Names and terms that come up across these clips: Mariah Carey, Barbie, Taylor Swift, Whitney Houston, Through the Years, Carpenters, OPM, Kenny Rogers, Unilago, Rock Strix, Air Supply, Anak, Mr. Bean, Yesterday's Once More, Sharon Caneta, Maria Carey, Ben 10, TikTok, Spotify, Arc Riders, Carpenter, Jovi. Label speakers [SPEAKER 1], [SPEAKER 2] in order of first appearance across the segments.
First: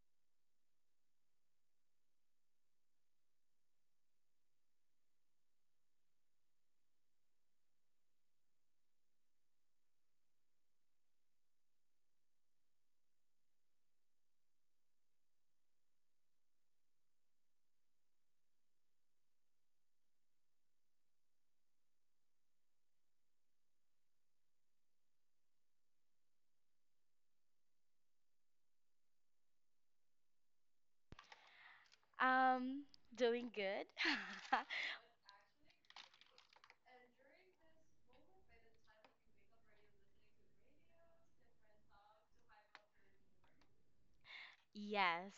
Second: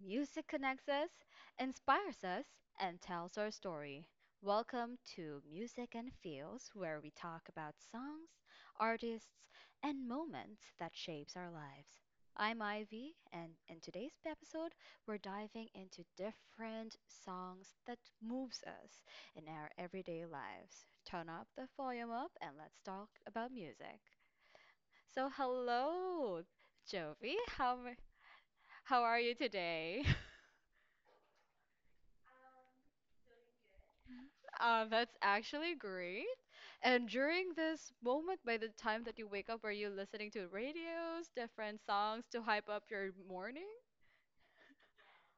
[SPEAKER 1] Music connects us, inspires us, and tells our story. Welcome to Music and Feels, where we talk about songs, artists, and moments that shapes our lives. I'm Ivy, and in today's episode, we're diving into different songs that moves us in our everyday lives. Turn up the volume up and let's talk about music. So, hello, Jovi. How are you today?
[SPEAKER 2] Um, Doing good.
[SPEAKER 1] That's actually great. And during this moment, by the time that you wake up, are you listening to radios, different songs to hype up your morning?
[SPEAKER 2] Yes.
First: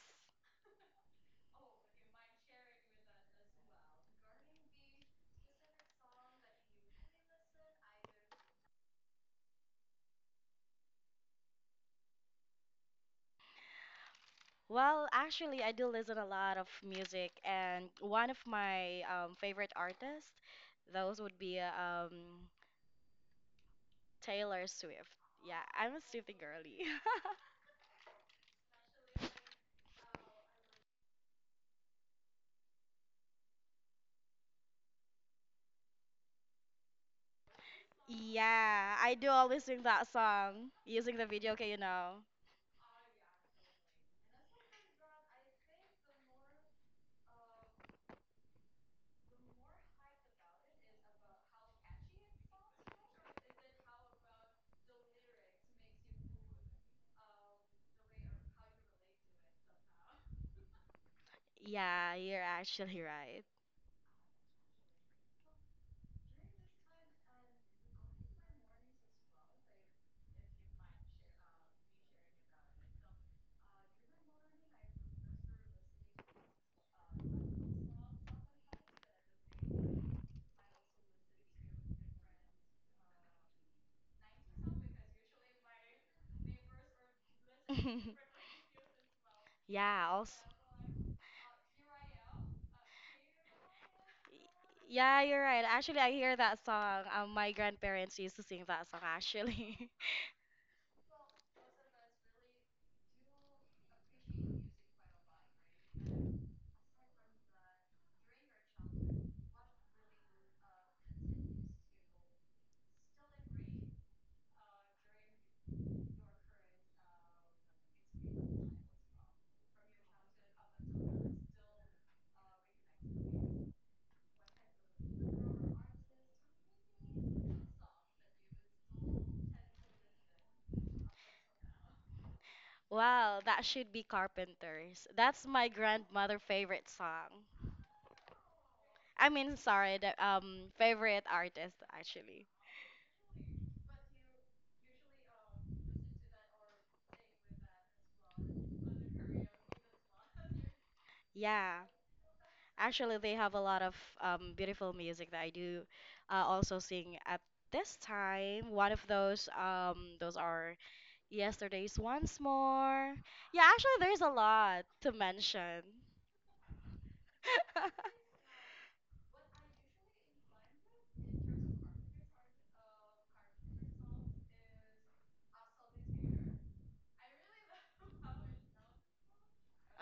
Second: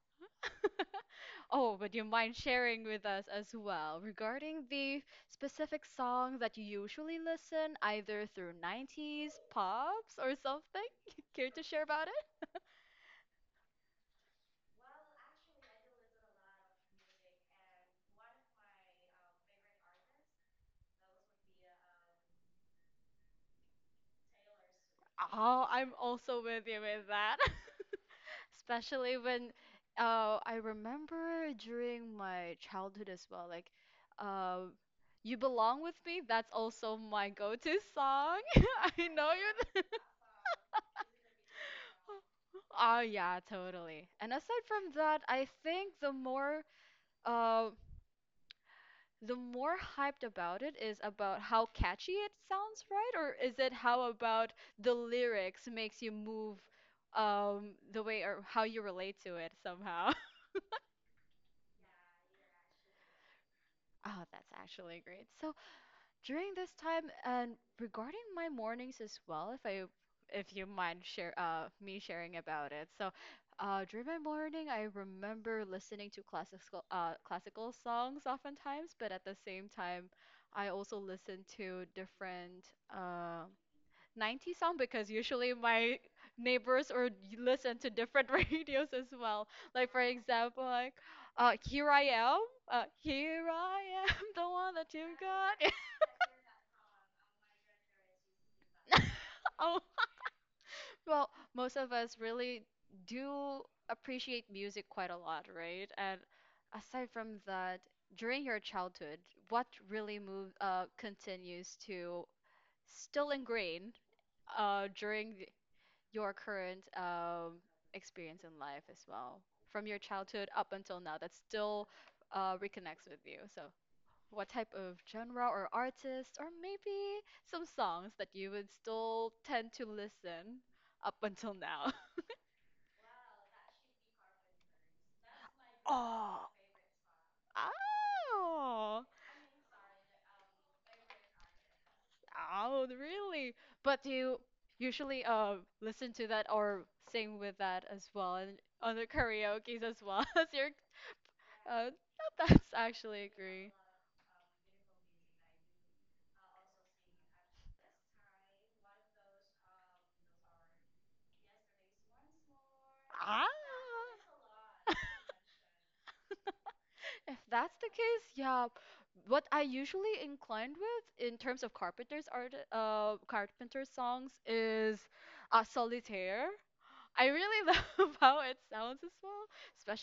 [SPEAKER 1] Oh, would you mind sharing with us as well regarding the specific song that you usually listen, either through '90s, pops, or something? Care to share about it?
[SPEAKER 2] Well, actually, I do listen a lot of music, and one of my favorite artists, those would be um, Taylor Swift. Yeah,
[SPEAKER 1] Oh, I'm
[SPEAKER 2] I'm a Swiftie
[SPEAKER 1] also with
[SPEAKER 2] girly.
[SPEAKER 1] you with that. especially when I remember during my childhood as well, like uh, "You Belong with Me." That's also my go-to song.
[SPEAKER 2] Yeah,
[SPEAKER 1] I
[SPEAKER 2] I do
[SPEAKER 1] know you.
[SPEAKER 2] always
[SPEAKER 1] Know.
[SPEAKER 2] sing that song using the video, okay,
[SPEAKER 1] Oh yeah, totally. And aside from that, I think the more uh, the more hyped about it is about how catchy it sounds, right? Or is it how about the lyrics makes you move, the way or how you relate to it somehow?
[SPEAKER 2] Yeah, you're actually right.
[SPEAKER 1] Oh, that's actually great. So, during this time and regarding my mornings as well, if you mind share me sharing about it. So, during my morning, I remember listening to classical songs oftentimes, but at the same time, I also listen to different uh '90s song because usually my neighbors or listen to different radios as well. Like for
[SPEAKER 2] Yeah, also.
[SPEAKER 1] example, here I am, the one that you
[SPEAKER 2] Yeah, you're right.
[SPEAKER 1] got.
[SPEAKER 2] Actually, I hear that song. My grandparents used to sing that song,
[SPEAKER 1] Oh,
[SPEAKER 2] actually.
[SPEAKER 1] well, most of us really do appreciate music quite a lot, right? And aside from that, during your childhood, what really move continues to still ingrain, uh, during th- your current, experience in life as well, from your childhood up until now, that still reconnects with you. So, what type of genre or artist, or maybe some songs that you would still tend to listen up until now?
[SPEAKER 2] Wow, that should be Carpenters. That's my grandmother'
[SPEAKER 1] Oh,
[SPEAKER 2] favorite song.
[SPEAKER 1] oh,
[SPEAKER 2] I mean, sorry, the favorite artist, actually.
[SPEAKER 1] oh, really? But do you usually listen to that or sing with that as well, and on the karaoke's as well as your
[SPEAKER 2] Yeah,
[SPEAKER 1] uh that's
[SPEAKER 2] actually,
[SPEAKER 1] actually
[SPEAKER 2] they have a
[SPEAKER 1] agree.
[SPEAKER 2] lot of beautiful music that I do also sing at this time. One of those, those are Yesterday's Once More.
[SPEAKER 1] Ah.
[SPEAKER 2] Yeah, actually, there's a lot to mention.
[SPEAKER 1] If that's the case, yeah. What I usually inclined with in terms of carpenter songs is, Solitaire. I really love how it sounds as well,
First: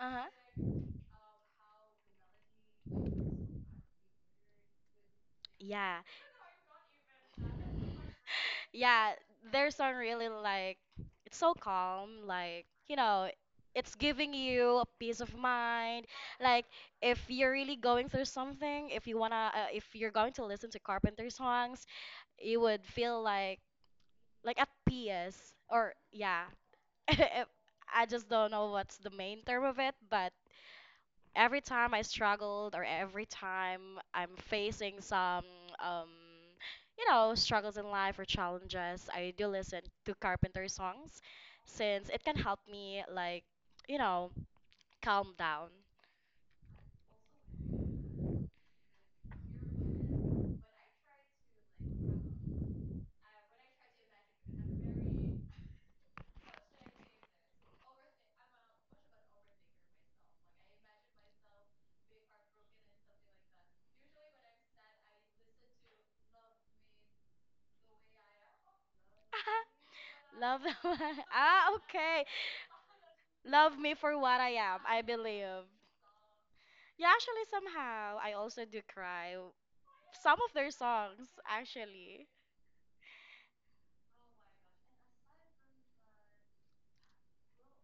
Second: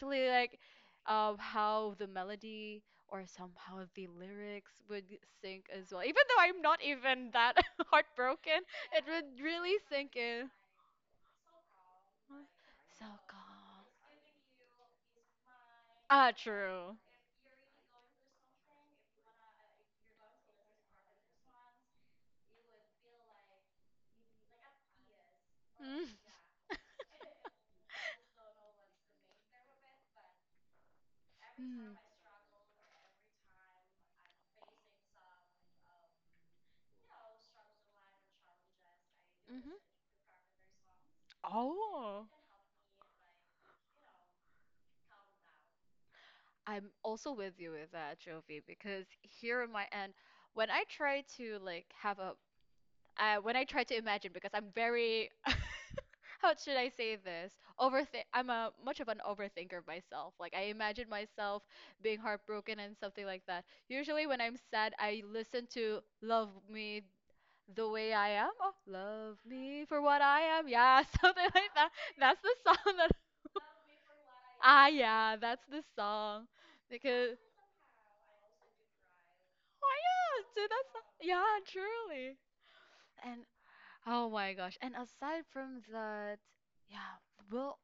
[SPEAKER 2] Uh-huh.
[SPEAKER 1] like, how the melody or somehow the lyrics would sync as
[SPEAKER 2] Yeah.
[SPEAKER 1] well. Even though I'm not even that heartbroken, it
[SPEAKER 2] Yeah,
[SPEAKER 1] would
[SPEAKER 2] their
[SPEAKER 1] really
[SPEAKER 2] song
[SPEAKER 1] sink
[SPEAKER 2] really
[SPEAKER 1] in.
[SPEAKER 2] like it's so calm, like, you
[SPEAKER 1] So
[SPEAKER 2] know,
[SPEAKER 1] calm.
[SPEAKER 2] it's giving you a peace of mind.
[SPEAKER 1] Ah,
[SPEAKER 2] Like
[SPEAKER 1] true.
[SPEAKER 2] if you're really going through something, if you wanna if you're going to listen to Carpenter songs, you would feel like at peace or
[SPEAKER 1] Mm.
[SPEAKER 2] yeah. I just don't know what's the main term of it, but every time
[SPEAKER 1] Mm.
[SPEAKER 2] I struggled or every time I'm facing some um struggles in life or challenges, I do
[SPEAKER 1] Hmm.
[SPEAKER 2] listen to Carpenter songs since it
[SPEAKER 1] Oh.
[SPEAKER 2] can help me you know calm down.
[SPEAKER 1] I'm also with you with that, Jovi, because here on my end, when I try to like when I try to imagine, because I'm very, how should I say this? Overthink. I'm a much of an overthinker myself. Like I imagine myself being heartbroken and something like that. Usually when I'm sad, I listen to "Love Me." The way I am, oh, love me for what I
[SPEAKER 2] Love
[SPEAKER 1] am, yeah, something like
[SPEAKER 2] ah
[SPEAKER 1] that.
[SPEAKER 2] okay.
[SPEAKER 1] That's the song that.
[SPEAKER 2] Love me for what I am.
[SPEAKER 1] Ah,
[SPEAKER 2] I
[SPEAKER 1] yeah, that's
[SPEAKER 2] believe.
[SPEAKER 1] the song
[SPEAKER 2] Yeah,
[SPEAKER 1] because.
[SPEAKER 2] actually somehow I also do cry
[SPEAKER 1] Oh yeah,
[SPEAKER 2] some of their
[SPEAKER 1] dude, that's,
[SPEAKER 2] songs
[SPEAKER 1] yeah,
[SPEAKER 2] actually.
[SPEAKER 1] truly. And oh my gosh, and aside from that, yeah, we'll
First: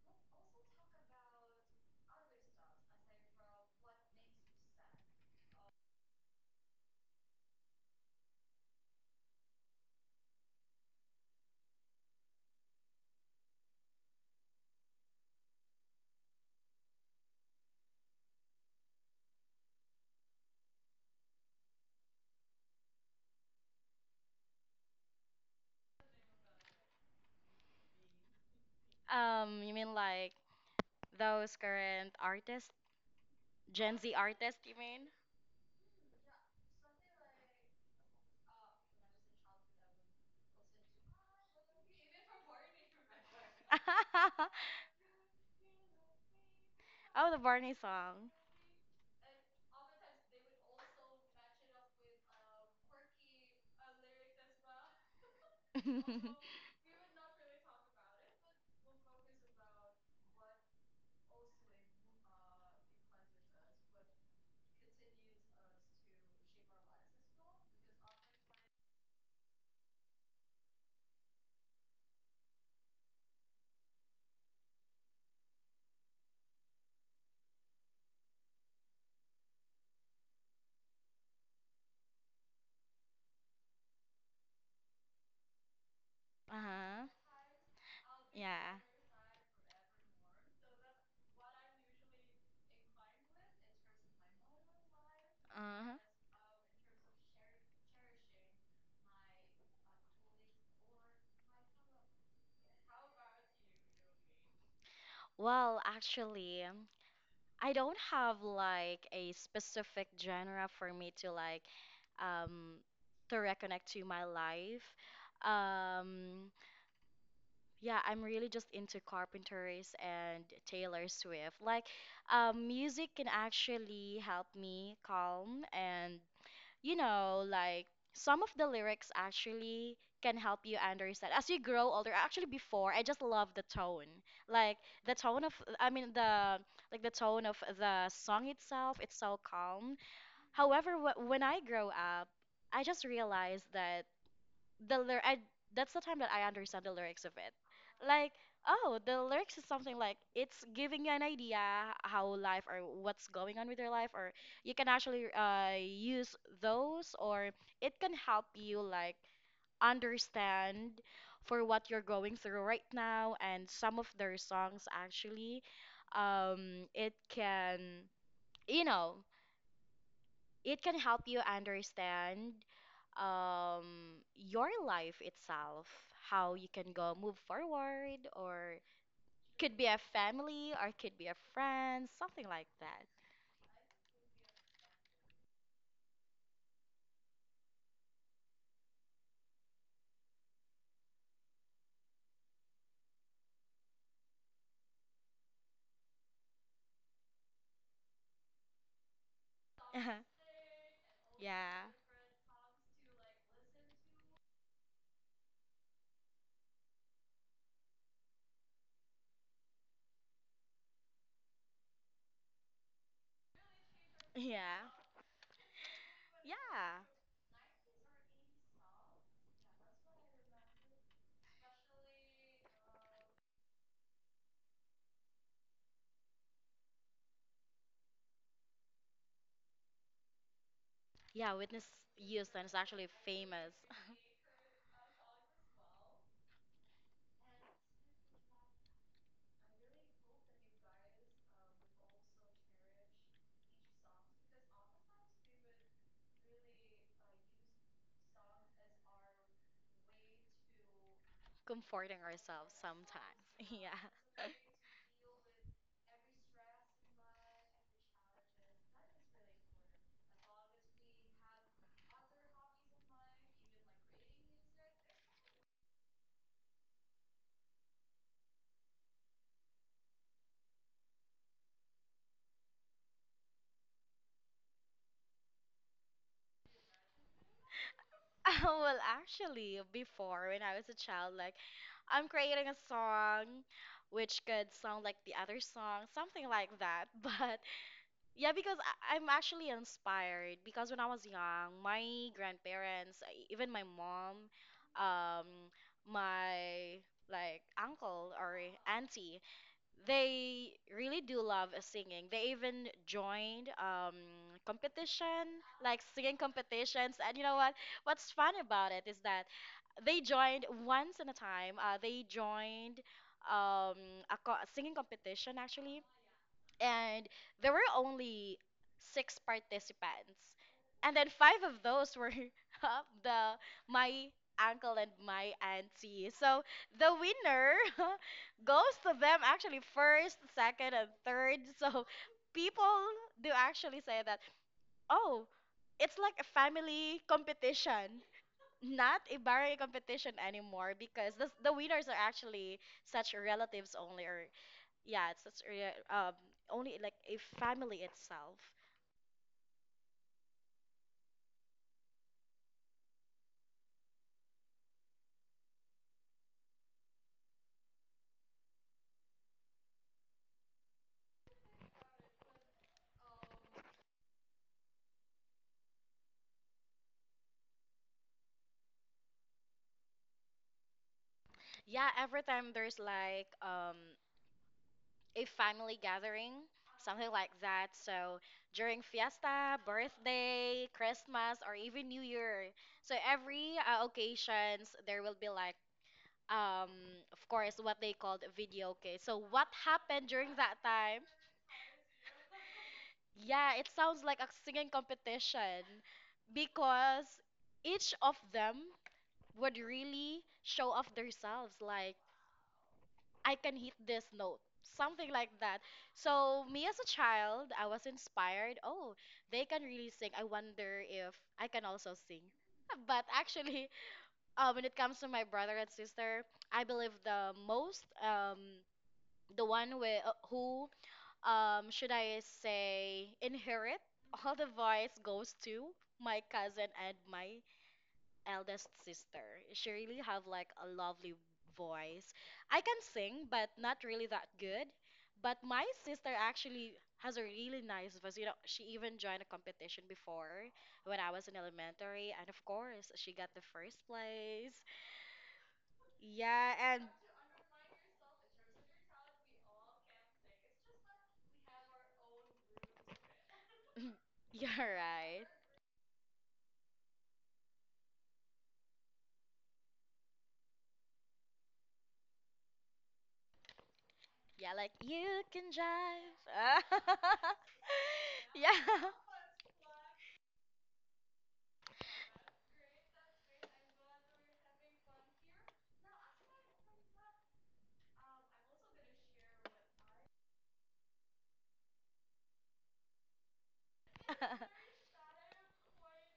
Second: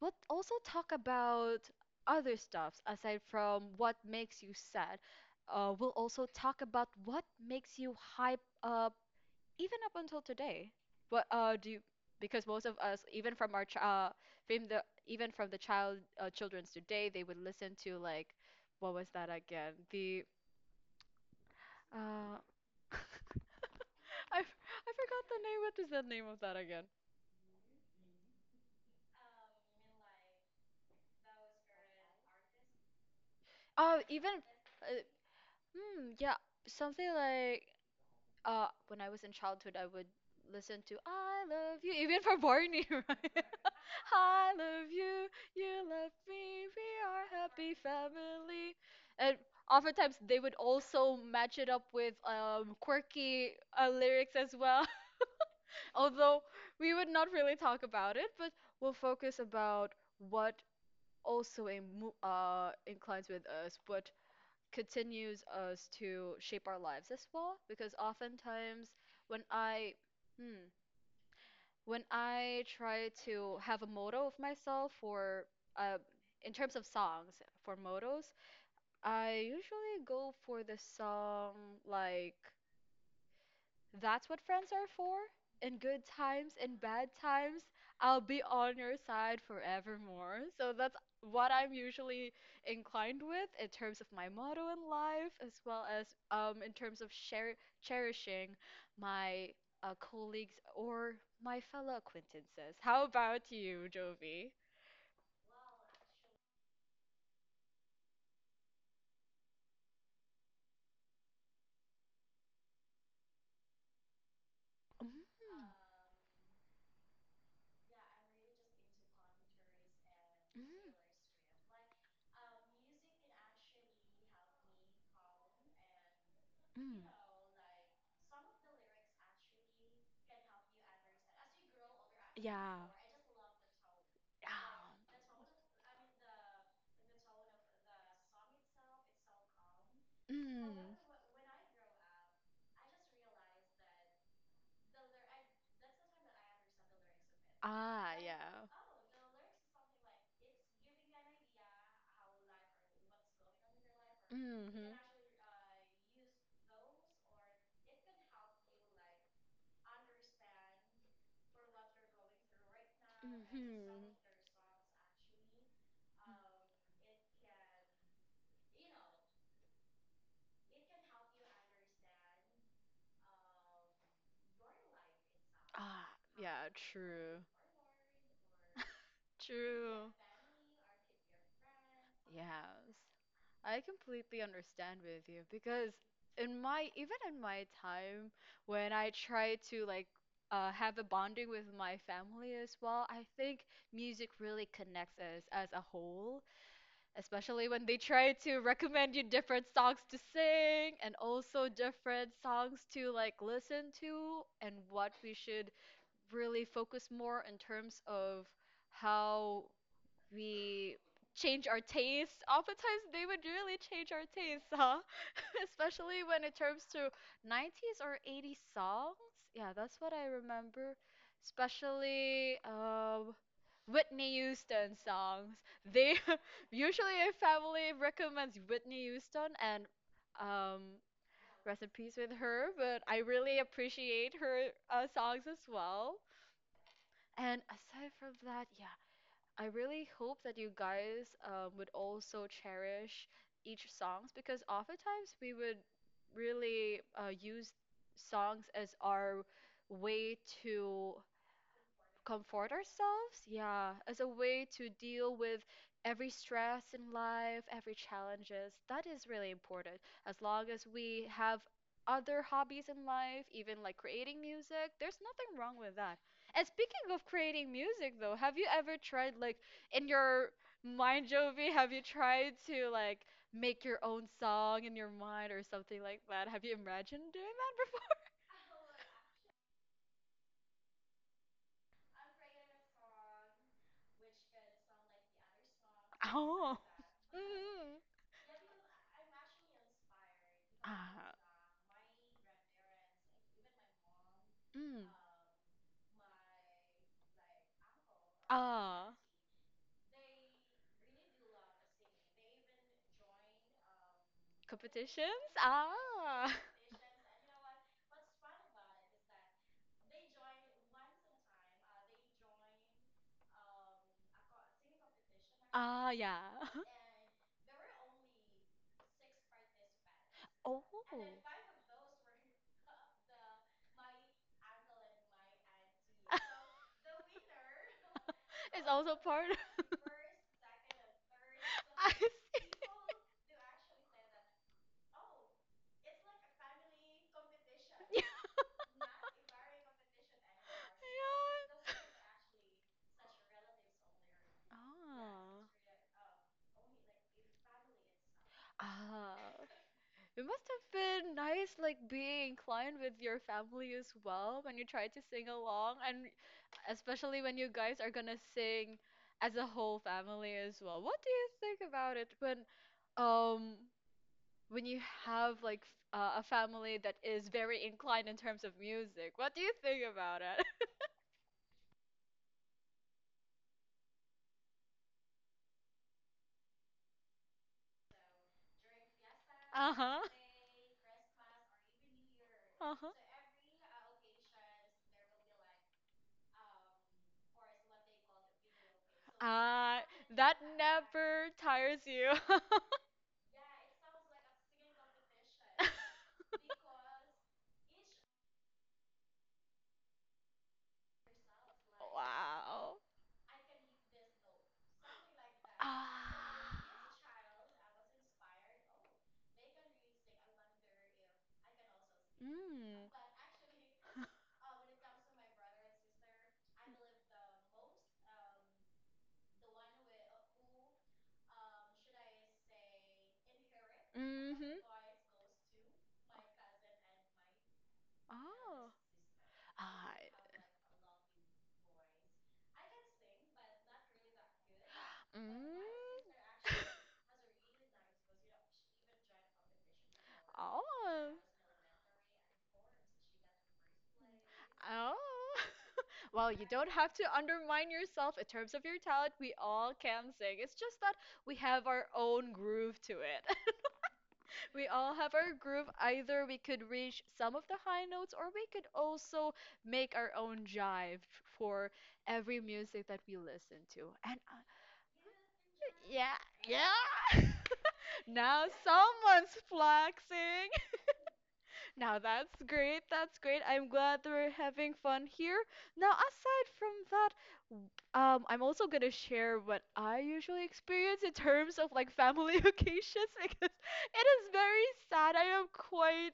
[SPEAKER 1] we'll also talk about other stuffs aside from what makes you sad. We'll also talk about what makes you hype up even up until today, what uh do you, because most of us, even from the, even from the, children's today, they would listen to like, what was that again, the uh I forgot the name. What is the name of that again?
[SPEAKER 2] You mean like those current artists Gen
[SPEAKER 1] Oh,
[SPEAKER 2] Z
[SPEAKER 1] even,
[SPEAKER 2] artist, you
[SPEAKER 1] uh,
[SPEAKER 2] mean?
[SPEAKER 1] yeah, something like, when I was in childhood, I would listen to "I Love You" even for Barney, right? I love you, you love me, we are
[SPEAKER 2] Oh, the Barney
[SPEAKER 1] happy
[SPEAKER 2] song.
[SPEAKER 1] family. And oftentimes they would also match it up with, quirky, lyrics as well. Although we would not really talk about it, but we'll focus about what also inclines with us, what continues us to shape our lives as well because oftentimes, when i hmm, when I try to have a motto of myself, for uh, in terms of songs for mottos, I usually go for the song like, that's what friends are for. In good times, in
[SPEAKER 2] Uh-huh.
[SPEAKER 1] bad times, I'll be on
[SPEAKER 2] Yeah.
[SPEAKER 1] your side forevermore. So that's what I'm usually inclined with in terms of my motto in life, as well
[SPEAKER 2] Uh-huh.
[SPEAKER 1] as, in terms of share cherishing my, colleagues or my fellow acquaintances. How about you, Jovi?
[SPEAKER 2] Well, actually, I don't have like a specific genre for me to um to reconnect to my life.
[SPEAKER 1] Mm.
[SPEAKER 2] Um yeah, I'm really just into Carpenters and
[SPEAKER 1] Mm.
[SPEAKER 2] Taylor Swift. Like music can actually help me calm and you
[SPEAKER 1] Mm.
[SPEAKER 2] know, like some of the lyrics actually can help you understand as you grow older. Actually,
[SPEAKER 1] Yeah.
[SPEAKER 2] before I just love the tone, like
[SPEAKER 1] Ah.
[SPEAKER 2] the tone of, I mean the tone of the song itself. It's so calm.
[SPEAKER 1] Mm.
[SPEAKER 2] However, when I grow up, I just realized that the lyr- I that's the time that I understand the lyrics of it.
[SPEAKER 1] Ah,
[SPEAKER 2] Like,
[SPEAKER 1] yeah.
[SPEAKER 2] oh, the lyrics is something like it's giving you an idea how life or what's going on with your life, or you can
[SPEAKER 1] Hmm.
[SPEAKER 2] actually use those, or it can help you like understand for what you're going through right now. And some of
[SPEAKER 1] Mhm.
[SPEAKER 2] their songs actually, it can, you know, it can help you understand your life itself,
[SPEAKER 1] Ah,
[SPEAKER 2] how
[SPEAKER 1] yeah,
[SPEAKER 2] you can go move
[SPEAKER 1] true.
[SPEAKER 2] forward or could be a
[SPEAKER 1] True.
[SPEAKER 2] family or could be a friend, something like
[SPEAKER 1] Yes.
[SPEAKER 2] that.
[SPEAKER 1] I completely understand with you because, in my even in my time when I try to like, have a bonding with my family as well, I think music really connects us as a whole. Especially when they try to recommend you different songs to sing and also
[SPEAKER 2] Yeah,
[SPEAKER 1] different songs to like listen to and what we should really focus more in terms of how we change our taste. Oftentimes, they would really change our taste,
[SPEAKER 2] yeah,
[SPEAKER 1] huh? Especially when it comes
[SPEAKER 2] yeah,
[SPEAKER 1] to '90s or '80s songs. Yeah, that's what I remember. Especially, Whitney Houston songs. They usually a family recommends Whitney Houston and, um,
[SPEAKER 2] yeah,
[SPEAKER 1] rest
[SPEAKER 2] witness
[SPEAKER 1] in peace with her.
[SPEAKER 2] Houston is
[SPEAKER 1] But
[SPEAKER 2] actually
[SPEAKER 1] I really
[SPEAKER 2] famous.
[SPEAKER 1] appreciate her, songs as well. And aside from that, yeah, I really hope that you guys, would also cherish each songs because oftentimes we would really, use songs as our way to
[SPEAKER 2] Comforting
[SPEAKER 1] comfort
[SPEAKER 2] ourselves
[SPEAKER 1] ourselves,
[SPEAKER 2] sometimes. Yeah.
[SPEAKER 1] yeah, as a way to deal with every stress in life, every challenges. That is really important. As long as we have other hobbies in life, even like creating music, there's nothing wrong with that. And speaking of creating music though, have you ever tried like, in your mind, Jovi, have you tried to like make your own song in your mind or something like that? Have you imagined doing that?
[SPEAKER 2] Well, actually, before when I was a child, like I'm creating a song which could sound like the other song, something like
[SPEAKER 1] Oh.
[SPEAKER 2] that. But
[SPEAKER 1] Mm.
[SPEAKER 2] yeah, because I'm actually inspired because when I was
[SPEAKER 1] Ah.
[SPEAKER 2] young, my grandparents, even my mom,
[SPEAKER 1] Mm.
[SPEAKER 2] um, my like uncle or
[SPEAKER 1] Ah.
[SPEAKER 2] auntie, they really do love singing. They even joined
[SPEAKER 1] Competitions?
[SPEAKER 2] competition, like singing
[SPEAKER 1] Ah.
[SPEAKER 2] competitions. And you know what? What's fun about it is that they joined once in a time. They joined um, a singing competition actually,
[SPEAKER 1] Ah, yeah.
[SPEAKER 2] and there were only 6 participants,
[SPEAKER 1] Oh.
[SPEAKER 2] and then five of those were the my uncle and my auntie, so the winner
[SPEAKER 1] It's
[SPEAKER 2] goes to
[SPEAKER 1] also
[SPEAKER 2] them,
[SPEAKER 1] part
[SPEAKER 2] actually
[SPEAKER 1] of.
[SPEAKER 2] first, second and third. So
[SPEAKER 1] I see.
[SPEAKER 2] people do actually say that, oh, it's like a family competition, not a barangay competition anymore because the,
[SPEAKER 1] Ayun.
[SPEAKER 2] the winners are actually such relatives only or yeah, it's just
[SPEAKER 1] Ah.
[SPEAKER 2] rea- um only like a family itself.
[SPEAKER 1] Ah. It must have been nice, like being inclined with your family as well when you try to sing along, and especially when you guys are gonna sing as a whole family as well. What do you think about it when, um when you have like, a family that is very inclined in terms of music? What do you think about it?
[SPEAKER 2] Yeah, every time there's like a family gathering, something like that. So during fiesta,
[SPEAKER 1] Uh huh.
[SPEAKER 2] birthday, Christmas, or even New Year.
[SPEAKER 1] Uh huh.
[SPEAKER 2] So every occasions there will be like um of course what they called video okay. So what
[SPEAKER 1] Ah,
[SPEAKER 2] happened during
[SPEAKER 1] that
[SPEAKER 2] that time?
[SPEAKER 1] never tires you.
[SPEAKER 2] Yeah, it sounds like a singing competition because each of them would really show off themselves like
[SPEAKER 1] wow.
[SPEAKER 2] I can hit this note something like that. So
[SPEAKER 1] Ah.
[SPEAKER 2] me as a child I was inspired, oh, they can really sing, I wonder if I can also sing.
[SPEAKER 1] Mm.
[SPEAKER 2] But actually, when it comes to my brother and sister, I believe the most the one with, who should I say inherit all the
[SPEAKER 1] Mm-hmm.
[SPEAKER 2] voice goes to my cousin and my eldest
[SPEAKER 1] Oh.
[SPEAKER 2] sister. She
[SPEAKER 1] Ah.
[SPEAKER 2] really have like a lovely voice. I can sing, but not really that good. But my
[SPEAKER 1] Mm.
[SPEAKER 2] sister actually has a really nice voice. You know, she even joined a competition before when I
[SPEAKER 1] Oh.
[SPEAKER 2] was in elementary, and of course, she got the first place.
[SPEAKER 1] Oh. well, you
[SPEAKER 2] Yeah,
[SPEAKER 1] don't
[SPEAKER 2] and
[SPEAKER 1] have to undermine yourself in terms of your talent. We all can sing. It's just that we have our own groove to it.
[SPEAKER 2] you're
[SPEAKER 1] We all have
[SPEAKER 2] right.
[SPEAKER 1] our groove. Either we could reach some of the high notes, or we could also make our own jive for every music that we listen to. And
[SPEAKER 2] Yeah, like you can
[SPEAKER 1] Yeah,
[SPEAKER 2] drive.
[SPEAKER 1] yeah. Now
[SPEAKER 2] Yeah.
[SPEAKER 1] someone's flexing. Now that's great. That's great. I'm glad that we're having fun here. Now, aside from that, w- I'm also gonna share what I usually experience in terms of like family occasions because it is very sad. I am quite,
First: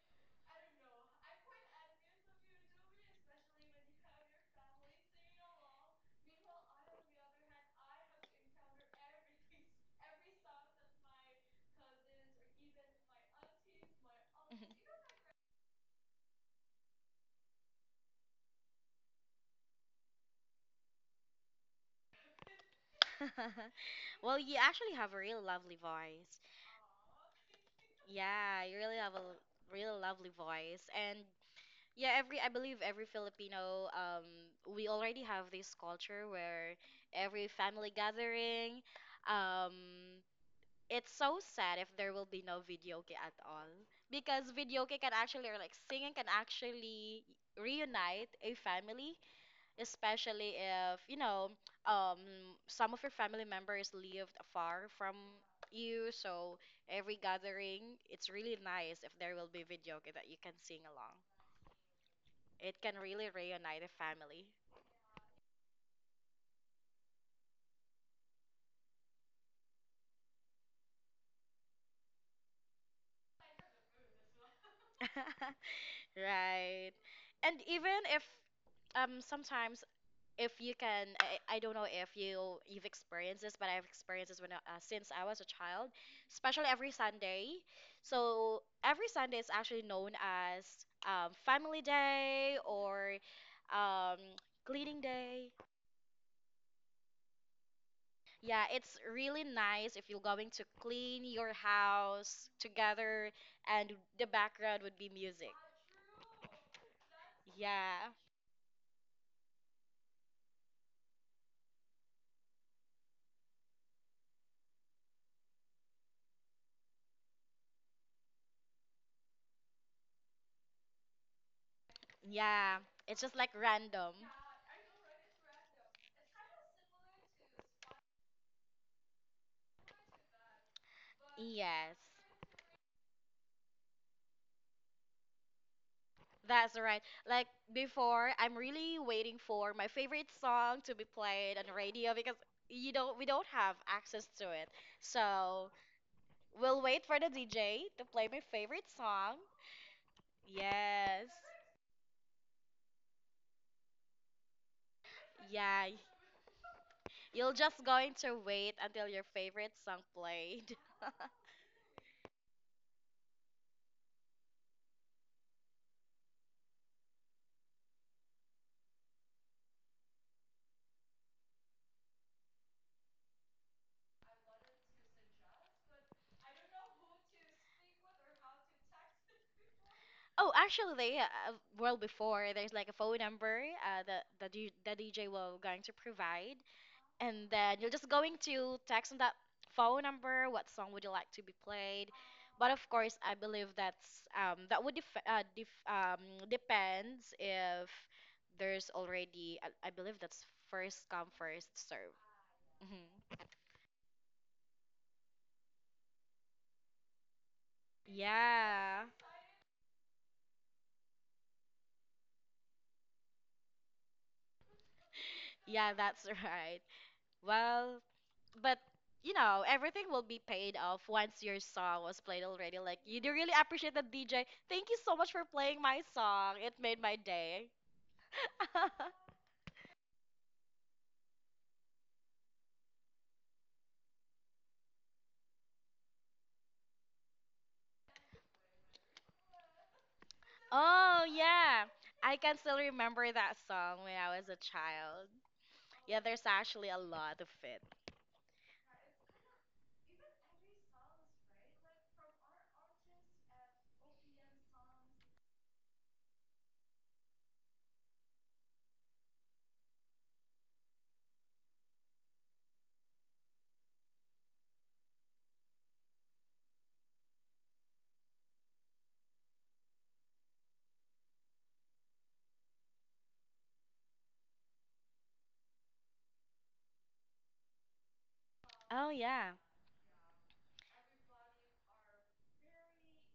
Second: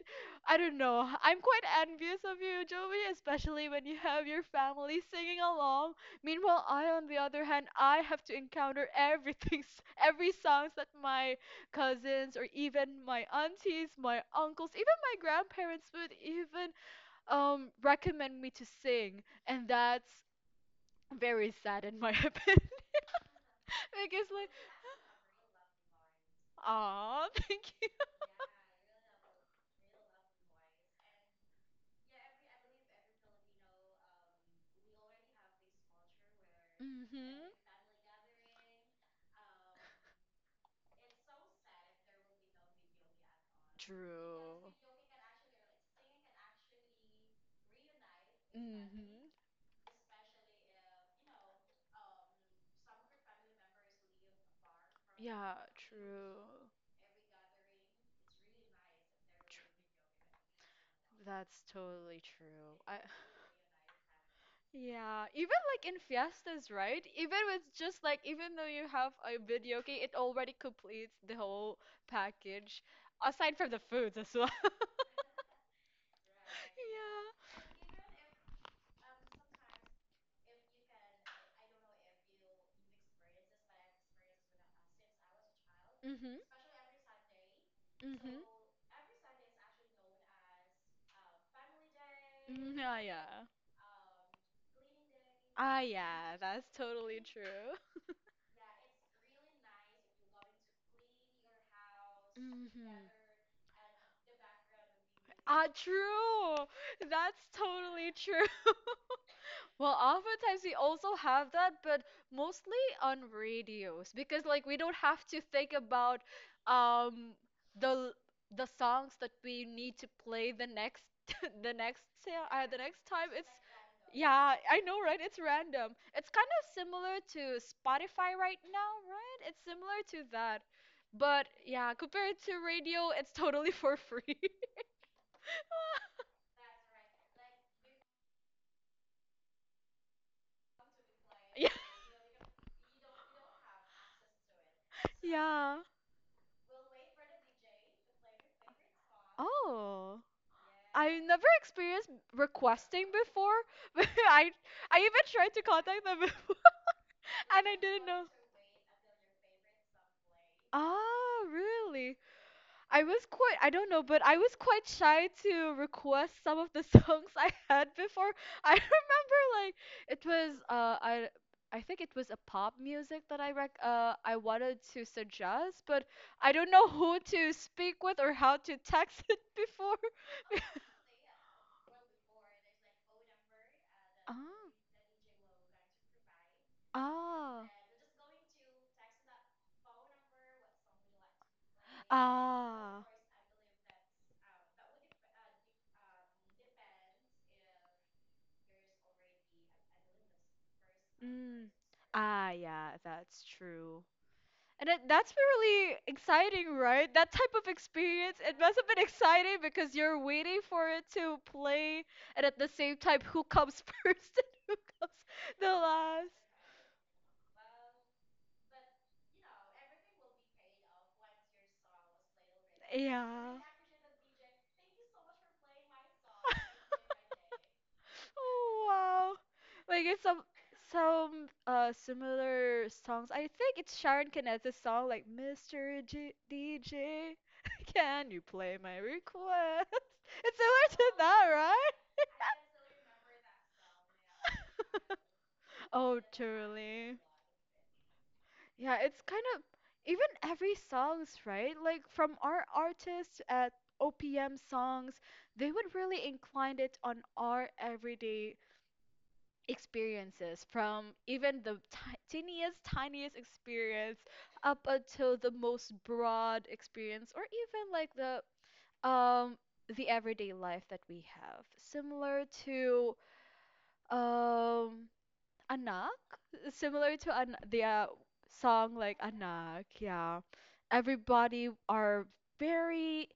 [SPEAKER 1] I don't know, I'm quite envious of you, Joey, especially when you have your family singing along. Meanwhile, I, on the other hand, I have to encounter everything, every songs that my cousins or even my aunties, my uncles, my grandparents would even, recommend me to sing, and that's very sad in my opinion because
[SPEAKER 2] Well,
[SPEAKER 1] like,
[SPEAKER 2] you actually have a really lovely voice.
[SPEAKER 1] ah, thank you.
[SPEAKER 2] Yeah, you really have a really lovely voice, and yeah, every I believe every Filipino, we already have this culture where every
[SPEAKER 1] Mm-hmm.
[SPEAKER 2] family gathering, um, it's so sad if there will be no videoke at all because
[SPEAKER 1] True.
[SPEAKER 2] videoke can actually or like singing can actually reunite a family,
[SPEAKER 1] Mm-hmm.
[SPEAKER 2] especially if you know some of your family members lived far from
[SPEAKER 1] Yeah,
[SPEAKER 2] you,
[SPEAKER 1] true.
[SPEAKER 2] so every gathering it's really nice if there will be
[SPEAKER 1] Tr-
[SPEAKER 2] video game that you can sing along.
[SPEAKER 1] That's totally
[SPEAKER 2] It
[SPEAKER 1] true.
[SPEAKER 2] can
[SPEAKER 1] I.
[SPEAKER 2] really reunite a family.
[SPEAKER 1] Yeah, even like in fiestas, right? Even with just like even though you have a video game, it already completes the whole package, aside from the foods as well.
[SPEAKER 2] Right. And even if sometimes if you can I don't know if you've experienced this but I've experienced this when since I was a child,
[SPEAKER 1] Yeah. Mm-hmm.
[SPEAKER 2] especially every Sunday.
[SPEAKER 1] Mm-hmm.
[SPEAKER 2] So every Sunday is actually known as family day
[SPEAKER 1] Mm, ah,
[SPEAKER 2] or
[SPEAKER 1] yeah.
[SPEAKER 2] um, cleaning day.
[SPEAKER 1] Ah, yeah, that's totally true.
[SPEAKER 2] Yeah, it's really nice if you're going to clean your house
[SPEAKER 1] Mm-hmm.
[SPEAKER 2] together and the background would be music.
[SPEAKER 1] Ah, true. That's
[SPEAKER 2] Yeah.
[SPEAKER 1] totally true. Well, oftentimes we also have that, but mostly on radios because like we don't have to think about, um the the songs that we need to play the next,
[SPEAKER 2] Yeah,
[SPEAKER 1] the next
[SPEAKER 2] it's
[SPEAKER 1] time.
[SPEAKER 2] just
[SPEAKER 1] It's
[SPEAKER 2] like random.
[SPEAKER 1] yeah, I know, right? It's random. It's kind of similar to Spotify right now, right? It's similar to that. But yeah,
[SPEAKER 2] Yes.
[SPEAKER 1] compared to radio, it's totally for free.
[SPEAKER 2] That's right. Like before, I'm really waiting for my favorite song to be played on
[SPEAKER 1] Yeah.
[SPEAKER 2] the radio because you don't we don't have access to it. So
[SPEAKER 1] Yeah.
[SPEAKER 2] we'll wait for the DJ to play my favorite song.
[SPEAKER 1] Oh. I've
[SPEAKER 2] Yes.
[SPEAKER 1] never experienced requesting before. but I even tried to
[SPEAKER 2] Yeah.
[SPEAKER 1] contact them before
[SPEAKER 2] You're
[SPEAKER 1] and I
[SPEAKER 2] just
[SPEAKER 1] didn't
[SPEAKER 2] going
[SPEAKER 1] know.
[SPEAKER 2] to wait until your favorite song played.
[SPEAKER 1] Ah, really? I was quite, I don't know, but I was quite shy to request some of the songs I had before. I remember like it was I think it was a pop music that I wanted to suggest, but I don't know who to speak with or how to text it before.
[SPEAKER 2] Oh, actually, they well before there's like a phone number that
[SPEAKER 1] Ah.
[SPEAKER 2] the DJ will going to provide, and
[SPEAKER 1] Ah.
[SPEAKER 2] then you're just going to text on that phone number what song would you like to be played, but of
[SPEAKER 1] Ah.
[SPEAKER 2] course I believe that's that would depends if there's already I believe that's first come first
[SPEAKER 1] Mm.
[SPEAKER 2] serve.
[SPEAKER 1] Ah, yeah,
[SPEAKER 2] Hmm.
[SPEAKER 1] that's true. And that's really exciting, right? That type of experience, it must have been
[SPEAKER 2] Yeah,
[SPEAKER 1] exciting because you're waiting for it to play, and at the same time, who comes first and who comes the
[SPEAKER 2] yeah that's
[SPEAKER 1] last.
[SPEAKER 2] right. Well, but you know everything will be paid off once your song was played already, like you do really
[SPEAKER 1] Yeah.
[SPEAKER 2] appreciate the DJ, thank you so much for playing my song, it made my day.
[SPEAKER 1] Oh, wow. Like it's some similar songs. I think it's Sharon Caneta's song like Mr. G DJ, can you play my request? It's similar to
[SPEAKER 2] Oh
[SPEAKER 1] that,
[SPEAKER 2] yeah,
[SPEAKER 1] right?
[SPEAKER 2] I can still remember that song when I was a child.
[SPEAKER 1] Oh,
[SPEAKER 2] Yeah, there's actually a
[SPEAKER 1] truly.
[SPEAKER 2] lot of it.
[SPEAKER 1] Yeah, it's kind of even every songs, right? Like from our artists at OPM songs, they would really incline it on our everyday experiences, from even the ti teeniest, tiniest experience up until the most broad experience, or even like um the everyday life that we have. Similar to um Anak, similar to an their song
[SPEAKER 2] Oh
[SPEAKER 1] like
[SPEAKER 2] yeah.
[SPEAKER 1] Anak, yeah. Everybody are very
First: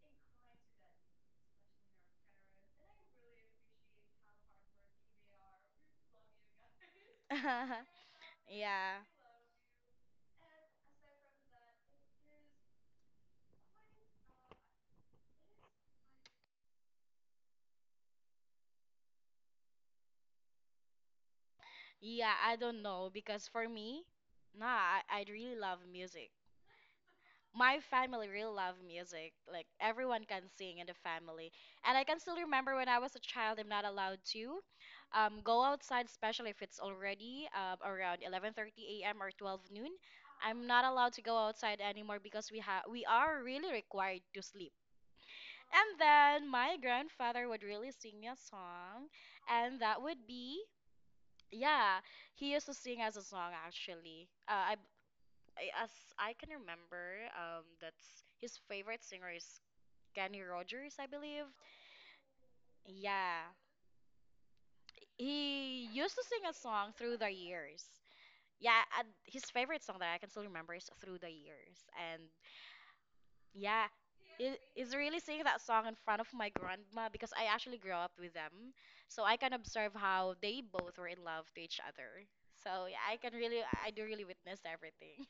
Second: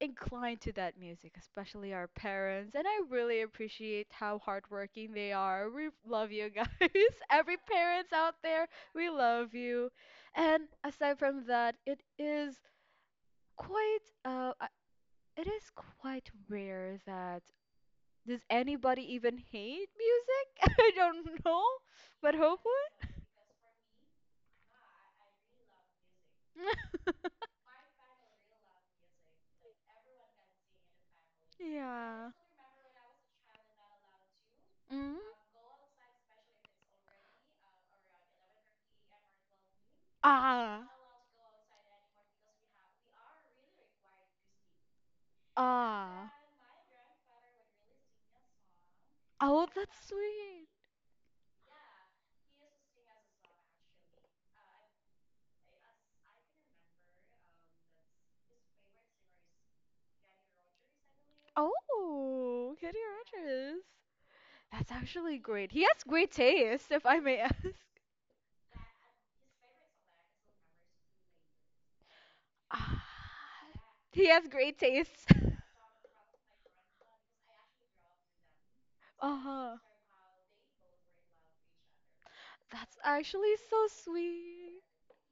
[SPEAKER 1] inclined to that music, especially our parents, and I really appreciate how hardworking they are. We love you guys. Every parents out there,
[SPEAKER 2] Yeah.
[SPEAKER 1] we love you. And aside from that, quite uh uh, it is quite rare that does anybody even hate music? I don't know, but
[SPEAKER 2] Yeah, I don't know
[SPEAKER 1] hopefully.
[SPEAKER 2] because for me, nah, I really love music. My family really love music. Like everyone can sing in the family. And I can
[SPEAKER 1] Yeah.
[SPEAKER 2] still remember when I was a child, I'm not allowed to
[SPEAKER 1] Mm.
[SPEAKER 2] go outside, especially if it's already around 11:30 a.m. or 12 noon. I'm
[SPEAKER 1] Ah.
[SPEAKER 2] not allowed to go outside anymore because we are really required to sleep. And
[SPEAKER 1] Ah.
[SPEAKER 2] then my grandfather would really sing me a song,
[SPEAKER 1] Oh,
[SPEAKER 2] and that
[SPEAKER 1] that's
[SPEAKER 2] would be
[SPEAKER 1] sweet.
[SPEAKER 2] yeah. He used to sing as a song actually. As I can remember, that's his favorite singer is Kenny Rogers, I believe.
[SPEAKER 1] Oh, Kenny
[SPEAKER 2] Yeah,
[SPEAKER 1] Rogers. That's actually great. He
[SPEAKER 2] he
[SPEAKER 1] has
[SPEAKER 2] used to
[SPEAKER 1] great
[SPEAKER 2] sing a
[SPEAKER 1] taste,
[SPEAKER 2] song
[SPEAKER 1] if
[SPEAKER 2] through
[SPEAKER 1] I
[SPEAKER 2] the
[SPEAKER 1] may ask.
[SPEAKER 2] years. Yeah, and his favorite song that I can still remember is Through the Years, and
[SPEAKER 1] Ah,
[SPEAKER 2] yeah,
[SPEAKER 1] he has
[SPEAKER 2] he
[SPEAKER 1] great
[SPEAKER 2] is really
[SPEAKER 1] taste.
[SPEAKER 2] singing that song in front of my grandma because I actually grew up with them, so I can
[SPEAKER 1] Uh-huh.
[SPEAKER 2] observe how they both were in love to each other. So
[SPEAKER 1] That's
[SPEAKER 2] yeah, I can
[SPEAKER 1] actually
[SPEAKER 2] really,
[SPEAKER 1] so
[SPEAKER 2] I do really witness
[SPEAKER 1] sweet.
[SPEAKER 2] everything.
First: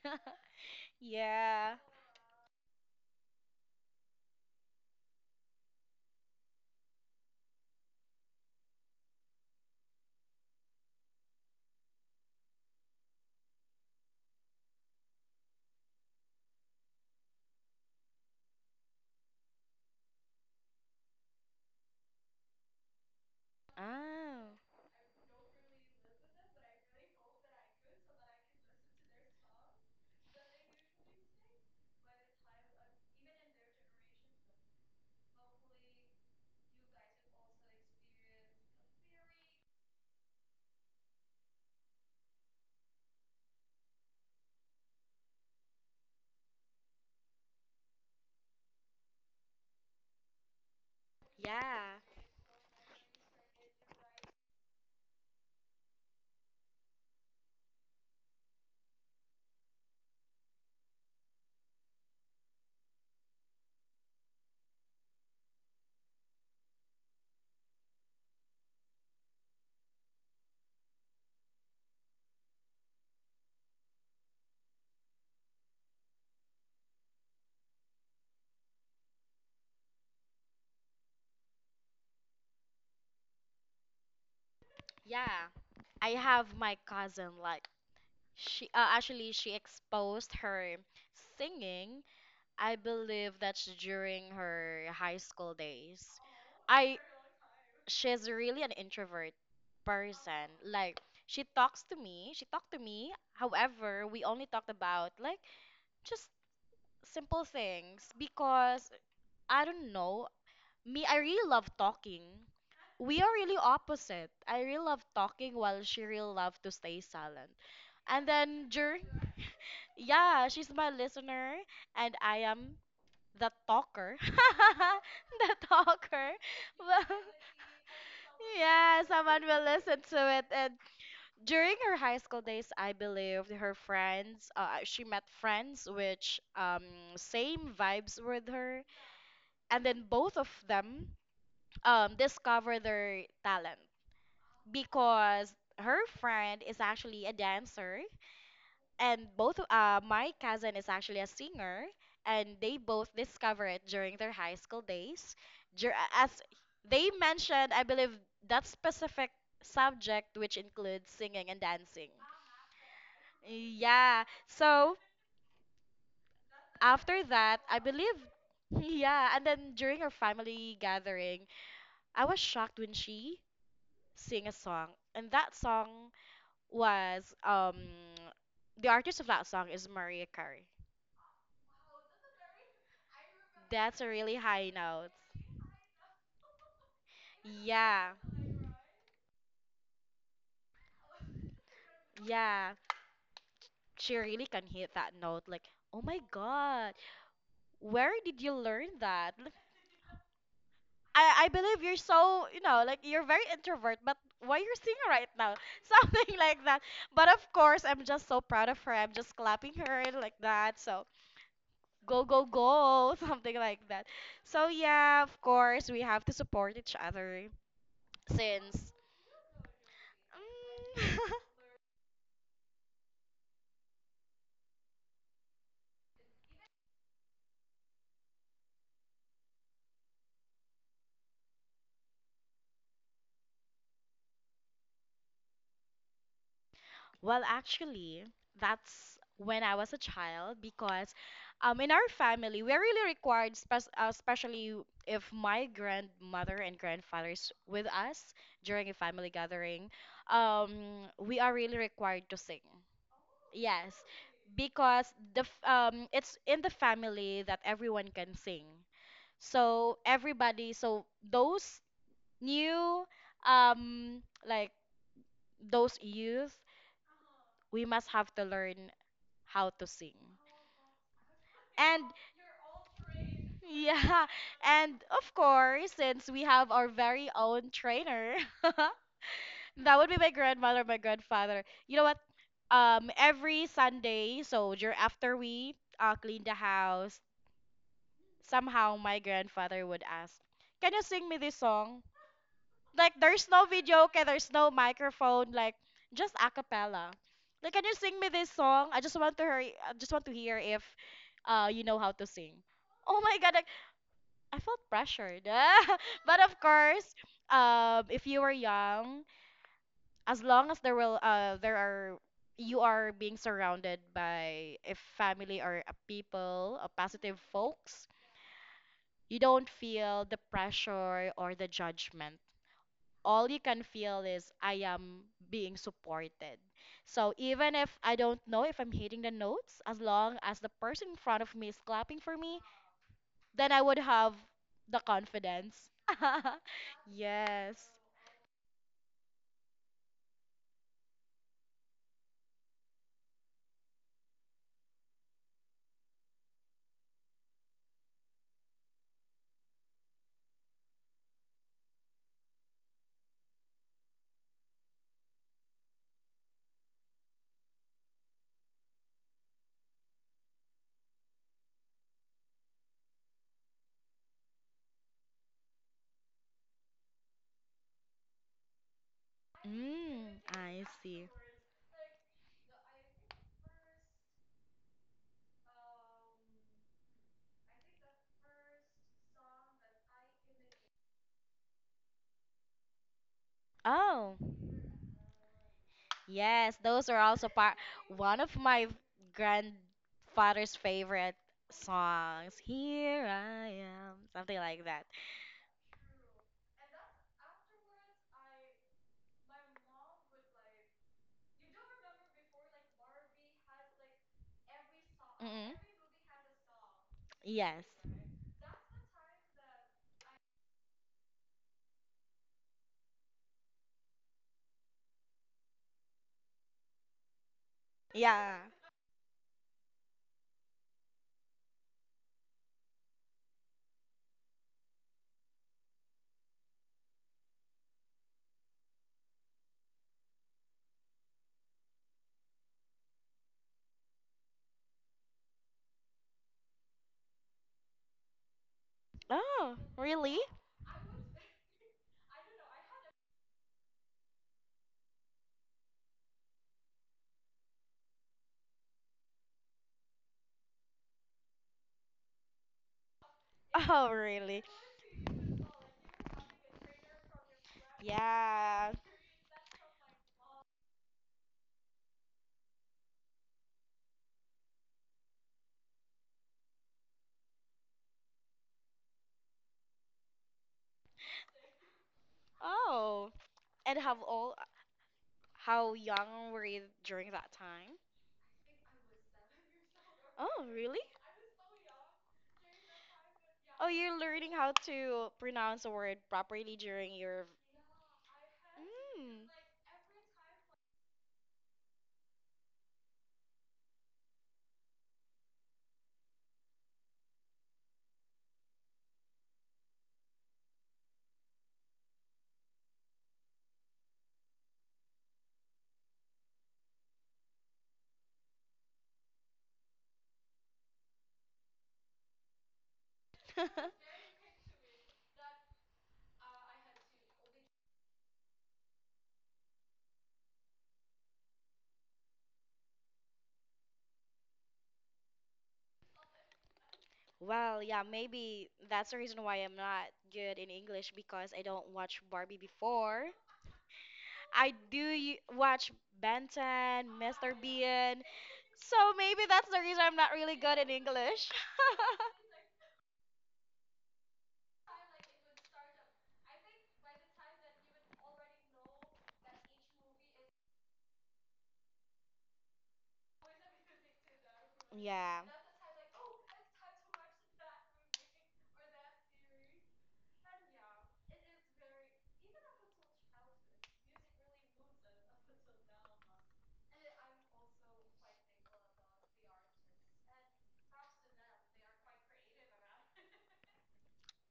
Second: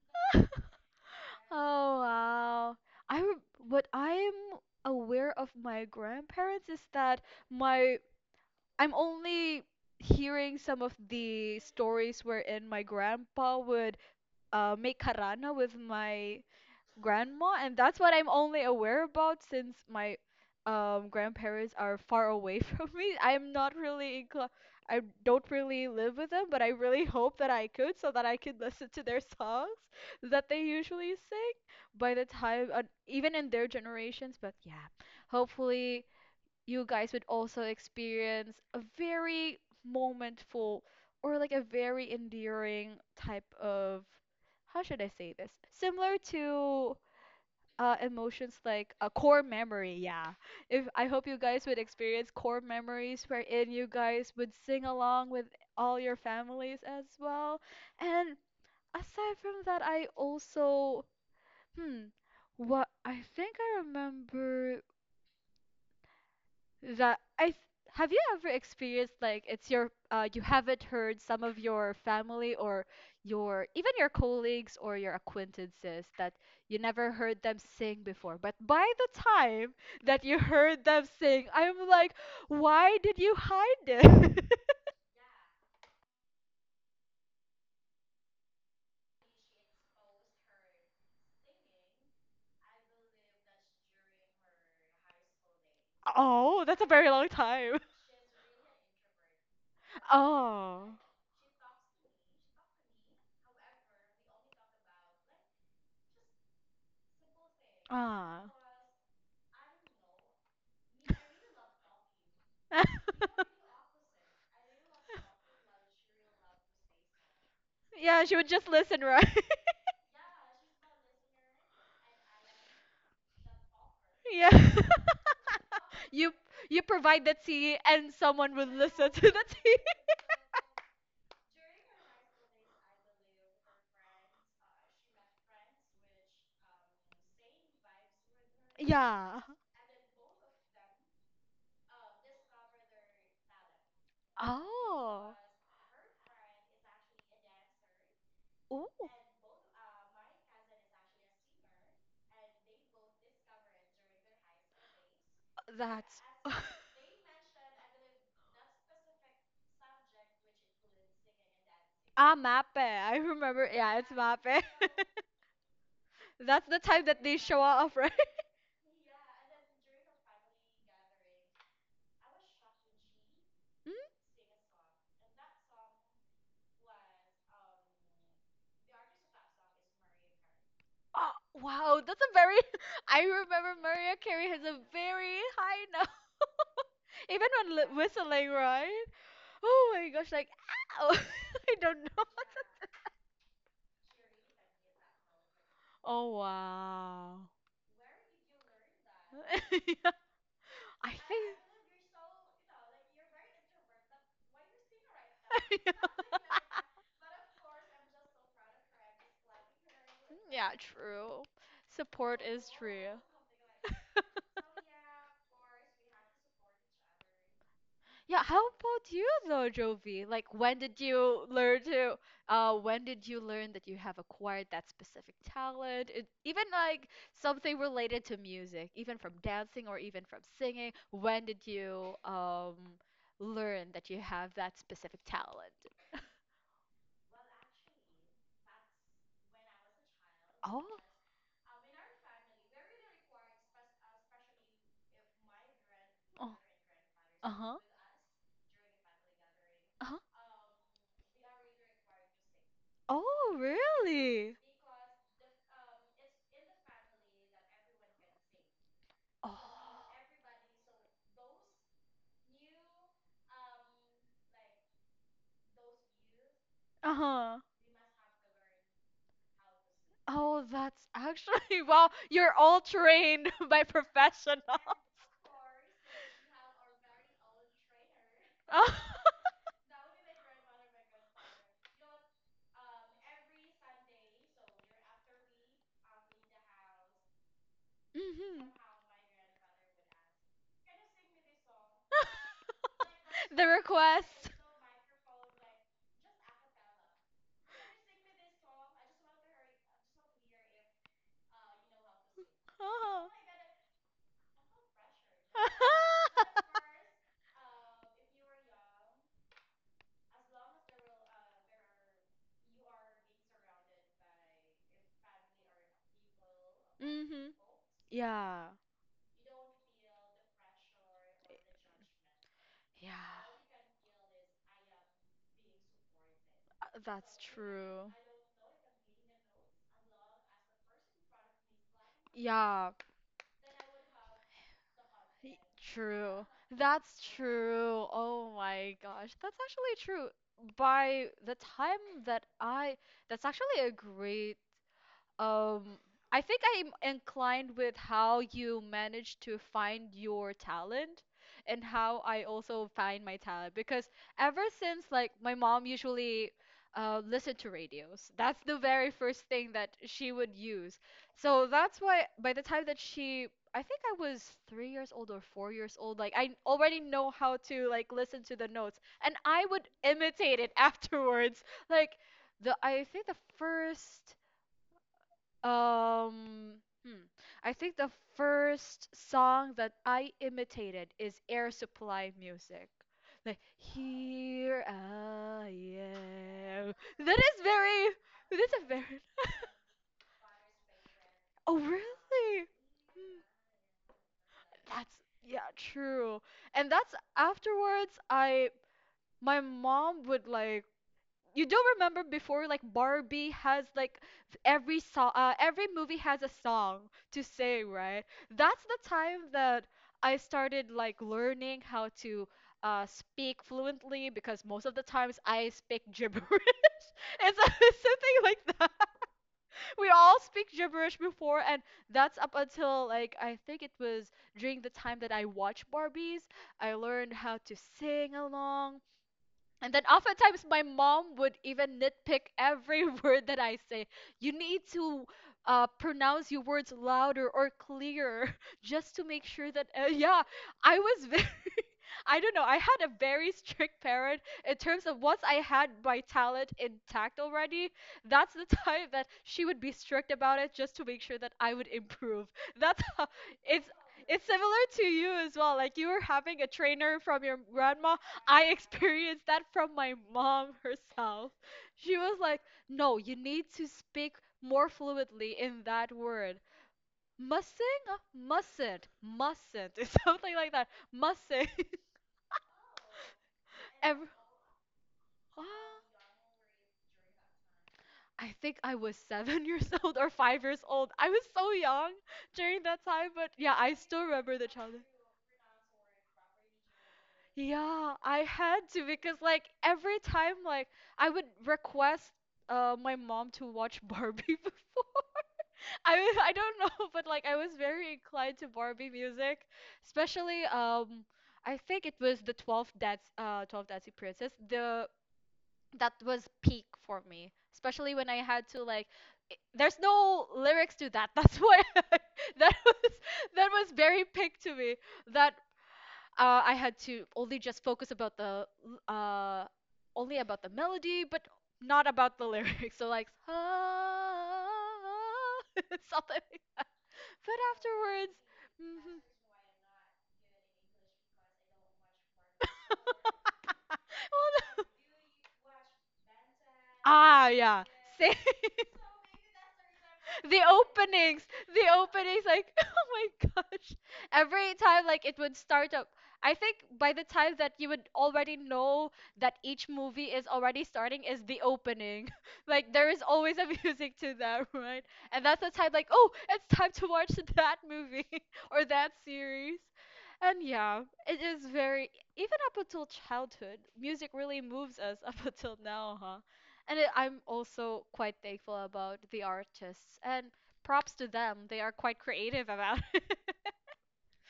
[SPEAKER 2] Yeah.
[SPEAKER 1] Oh wow. What I am aware of my grandparents is that my I'm only hearing some of the stories wherein my grandpa would make karana with my grandma, and that's what I'm only aware about since my grandparents are far away from me. I'm not really in cl-
[SPEAKER 2] Oh,
[SPEAKER 1] I don't really live with them, but I really hope that I could so that I could listen to their songs that they usually sing by the time even in their generations, but yeah. Hopefully you guys would also experience a very momentful or like a very endearing type of how should I say this? Similar to emotions like a core memory, yeah, if I hope you guys would
[SPEAKER 2] yeah.
[SPEAKER 1] experience core memories wherein you guys would sing along with all your families as well. And aside from that, I also hmm what I think I remember that I th- have you ever experienced like it's your you haven't heard some of your family or your even your colleagues or your acquaintances that you never heard them sing before, but by the time that you heard them sing, I'm like, why did you hide it?
[SPEAKER 2] Yeah, I have my cousin like she actually she exposed her singing. I believe that's during her high school days.
[SPEAKER 1] Oh, that's a
[SPEAKER 2] I
[SPEAKER 1] very long time.
[SPEAKER 2] She's really an introvert person.
[SPEAKER 1] Oh,
[SPEAKER 2] Like she talks to me, she talked to me. However, we only talked about like just simple things
[SPEAKER 1] ah.
[SPEAKER 2] because I don't know. Me, I really love talking. We are really opposite. I really love talking while she really love to stay silent.
[SPEAKER 1] Yeah,
[SPEAKER 2] And
[SPEAKER 1] she would just
[SPEAKER 2] then
[SPEAKER 1] listen,
[SPEAKER 2] during,
[SPEAKER 1] right?
[SPEAKER 2] yeah, she's my listener and I am the talker.
[SPEAKER 1] Yeah.
[SPEAKER 2] The talker.
[SPEAKER 1] You you
[SPEAKER 2] Well,
[SPEAKER 1] provide the tea and someone would
[SPEAKER 2] yeah,
[SPEAKER 1] listen to
[SPEAKER 2] someone
[SPEAKER 1] the
[SPEAKER 2] will
[SPEAKER 1] tea.
[SPEAKER 2] listen to it. And during her high school days, I believe her friends, she met friends which same vibes with her.
[SPEAKER 1] Yeah.
[SPEAKER 2] And then both of them discover their talent
[SPEAKER 1] Oh. Ooh.
[SPEAKER 2] because her friend is actually a dancer
[SPEAKER 1] Oh,
[SPEAKER 2] and both my cousin is actually a singer, and they both discover it during their high school days.
[SPEAKER 1] yeah, that's.
[SPEAKER 2] As they mentioned, I believe that specific subject which includes singing and dancing.
[SPEAKER 1] Ah, Mape. I remember. Yeah, it's
[SPEAKER 2] Yeah,
[SPEAKER 1] Mape.
[SPEAKER 2] so
[SPEAKER 1] That's the time that
[SPEAKER 2] after
[SPEAKER 1] they show,
[SPEAKER 2] that, I
[SPEAKER 1] yeah, off, right?
[SPEAKER 2] believe, yeah, and then during our family gathering, I was shocked when she
[SPEAKER 1] Mm?
[SPEAKER 2] sing a song, and that song was the artist of that song is Maria Carey.
[SPEAKER 1] Oh, wow, that's a very. I remember
[SPEAKER 2] That's a
[SPEAKER 1] Maria
[SPEAKER 2] really
[SPEAKER 1] Carey has
[SPEAKER 2] high
[SPEAKER 1] a
[SPEAKER 2] note.
[SPEAKER 1] very high note, even when
[SPEAKER 2] Yeah,
[SPEAKER 1] whistling, right? Oh my gosh, like, ow! I don't know.
[SPEAKER 2] yeah. She really can hit that note. Like, oh my
[SPEAKER 1] Oh
[SPEAKER 2] god,
[SPEAKER 1] wow.
[SPEAKER 2] where did you learn that? Like,
[SPEAKER 1] Yeah, I
[SPEAKER 2] I
[SPEAKER 1] think.
[SPEAKER 2] believe you're so, you know, like you're very introvert, but why you're singing right now? Something like that. But of course, I'm just so proud of her. I'm just clapping her like
[SPEAKER 1] Yeah,
[SPEAKER 2] that. So
[SPEAKER 1] true.
[SPEAKER 2] go
[SPEAKER 1] Support
[SPEAKER 2] go
[SPEAKER 1] is
[SPEAKER 2] go,
[SPEAKER 1] true.
[SPEAKER 2] something like that. So yeah, of course we have to support each other
[SPEAKER 1] Yeah, how
[SPEAKER 2] since.
[SPEAKER 1] about you though, Jovi? Like, when did
[SPEAKER 2] Mm,
[SPEAKER 1] you learn to, when did you learn that you have acquired that specific talent? It, even like something related to music, even from dancing or even from singing, when did you learn that you have that specific talent?
[SPEAKER 2] Well, actually, that's when I was a child
[SPEAKER 1] Oh,
[SPEAKER 2] because in our family, we're really required, especially if my grandmother
[SPEAKER 1] oh,
[SPEAKER 2] and grandfather is
[SPEAKER 1] uh-huh,
[SPEAKER 2] with us during a family gathering.
[SPEAKER 1] uh-huh.
[SPEAKER 2] We are really required to sing.
[SPEAKER 1] Oh,
[SPEAKER 2] Yes,
[SPEAKER 1] really?
[SPEAKER 2] because it's in the family that everyone can sing. So
[SPEAKER 1] Oh,
[SPEAKER 2] everybody, so those new, like, those youth,
[SPEAKER 1] uh-huh.
[SPEAKER 2] we must have to learn how to sing.
[SPEAKER 1] Oh, that's actually
[SPEAKER 2] And
[SPEAKER 1] wow. You're all trained by
[SPEAKER 2] yeah,
[SPEAKER 1] professional.
[SPEAKER 2] and of course, since we have our very own trainer, that would be my grandmother, my grandfather. You know what? Every Sunday, so after we clean the house,
[SPEAKER 1] Hmm.
[SPEAKER 2] somehow my grandfather would ask, "Can you sing me this song?" Like, there's no
[SPEAKER 1] The
[SPEAKER 2] video, okay, there's
[SPEAKER 1] request.
[SPEAKER 2] no microphone, like just a cappella. Like, can you sing me this song? I just want to hear if you know how to sing. Oh
[SPEAKER 1] Oh.
[SPEAKER 2] my god, like, I felt pressured. But of course, if you were young, as long as there are, you are being surrounded by a family or a people, a positive
[SPEAKER 1] Hmm.
[SPEAKER 2] folks,
[SPEAKER 1] Yeah.
[SPEAKER 2] you don't feel the pressure or the judgment.
[SPEAKER 1] Yeah.
[SPEAKER 2] All you can feel is I am being supported. So
[SPEAKER 1] That's
[SPEAKER 2] even if
[SPEAKER 1] true.
[SPEAKER 2] I don't know if I'm hitting the notes, as long as the person in front of me is clapping for me,
[SPEAKER 1] Yeah.
[SPEAKER 2] then I would have the
[SPEAKER 1] Y-
[SPEAKER 2] confidence.
[SPEAKER 1] True. That's
[SPEAKER 2] Yes.
[SPEAKER 1] true. Oh my gosh. That's actually true. By the time that I, That's actually a great um, I think I'm inclined with how you manage to find your talent and how I also find my talent because ever since like my mom usually listened to radios. That's the very first thing that she would use. So that's why by the time that she I think I was 3 years old or 4 years old. Like I already know how to like listen to the notes, and I would
[SPEAKER 2] Mm,
[SPEAKER 1] imitate it
[SPEAKER 2] I see.
[SPEAKER 1] afterwards. Like the I think the first um, hmm. I think the first song that I imitated is Air Supply music. Like,
[SPEAKER 2] Oh,
[SPEAKER 1] here I
[SPEAKER 2] yes,
[SPEAKER 1] am.
[SPEAKER 2] those are
[SPEAKER 1] That
[SPEAKER 2] also
[SPEAKER 1] is
[SPEAKER 2] part
[SPEAKER 1] very,
[SPEAKER 2] one of my
[SPEAKER 1] that's a very,
[SPEAKER 2] grandfather's favorite
[SPEAKER 1] oh,
[SPEAKER 2] songs.
[SPEAKER 1] really?
[SPEAKER 2] Here
[SPEAKER 1] Hmm,
[SPEAKER 2] I am, something like that.
[SPEAKER 1] that's, yeah, true. And that's afterwards, my mom would like, you do remember before like Barbie has like
[SPEAKER 2] Mm-mm.
[SPEAKER 1] every movie has a song to
[SPEAKER 2] Yes.
[SPEAKER 1] sing, right? That's the time that I started like learning how to speak fluently because most of the times I speak gibberish. It's something
[SPEAKER 2] Yeah.
[SPEAKER 1] like that. We all speak gibberish before, and that's up until like I think it was during the time that I watched Barbies. I learned how to sing along. And then oftentimes my mom would even nitpick every word that I say. You need to pronounce your words louder or clearer just to make sure
[SPEAKER 2] Oh,
[SPEAKER 1] that,
[SPEAKER 2] really?
[SPEAKER 1] yeah, I was very, I don't know, I had a very strict parent in terms of once I had my talent intact already, that's the time that she would be strict about it just to make sure that I would improve. That's how it's.
[SPEAKER 2] Oh,
[SPEAKER 1] It's
[SPEAKER 2] really?
[SPEAKER 1] similar to you as well. Like you were having a trainer from your grandma. I
[SPEAKER 2] Yeah.
[SPEAKER 1] experienced that from my mom herself. She was like, "No, you need to speak more fluently in that word. Mussing? Mustn't. Mustn't." It's something like that. Mussing.
[SPEAKER 2] Oh, and how
[SPEAKER 1] Every,
[SPEAKER 2] old, how
[SPEAKER 1] ah,
[SPEAKER 2] young were you during that time?
[SPEAKER 1] I think I was 7 years old or
[SPEAKER 2] Oh,
[SPEAKER 1] 5 years
[SPEAKER 2] really?
[SPEAKER 1] old. I was so young during that time, but yeah,
[SPEAKER 2] Oh,
[SPEAKER 1] I
[SPEAKER 2] you're
[SPEAKER 1] still
[SPEAKER 2] learning
[SPEAKER 1] remember the
[SPEAKER 2] how
[SPEAKER 1] childhood.
[SPEAKER 2] to pronounce a word properly during your.
[SPEAKER 1] Yeah, I had to because
[SPEAKER 2] Mm.
[SPEAKER 1] like every time like I would request my mom to watch Barbie before. I don't know, but like I was very inclined to Barbie music, especially I think it was the 12 Dancing Princess. The That was peak for me, especially when I had to like there's no lyrics to that. That's why that was, that was very peak to me that I had to only just focus about only about the melody, but not about the lyrics. So like ah, something like that. But
[SPEAKER 2] Well, yeah,
[SPEAKER 1] afterwards,
[SPEAKER 2] maybe that's the
[SPEAKER 1] mhm.
[SPEAKER 2] reason why I'm not good in English because I don't watch Barbie before.
[SPEAKER 1] Well,
[SPEAKER 2] I
[SPEAKER 1] no.
[SPEAKER 2] watch Ben 10,
[SPEAKER 1] Ah
[SPEAKER 2] Mr.
[SPEAKER 1] yeah,
[SPEAKER 2] Bean,
[SPEAKER 1] same.
[SPEAKER 2] so maybe that's the reason I'm not really
[SPEAKER 1] The
[SPEAKER 2] good in
[SPEAKER 1] openings,
[SPEAKER 2] English.
[SPEAKER 1] the openings, like, oh my gosh. Every time, like, it would start up. I think by the time that you would already know that each movie is already starting is the opening. Like, there is always a music to that, right?
[SPEAKER 2] Yeah,
[SPEAKER 1] And that's the time, like, oh, it's time to watch that movie or that series. And yeah, it is very, even up until childhood, music really moves us up until now, huh? And it, I'm also quite thankful about the artists and props to them. They are quite creative about it.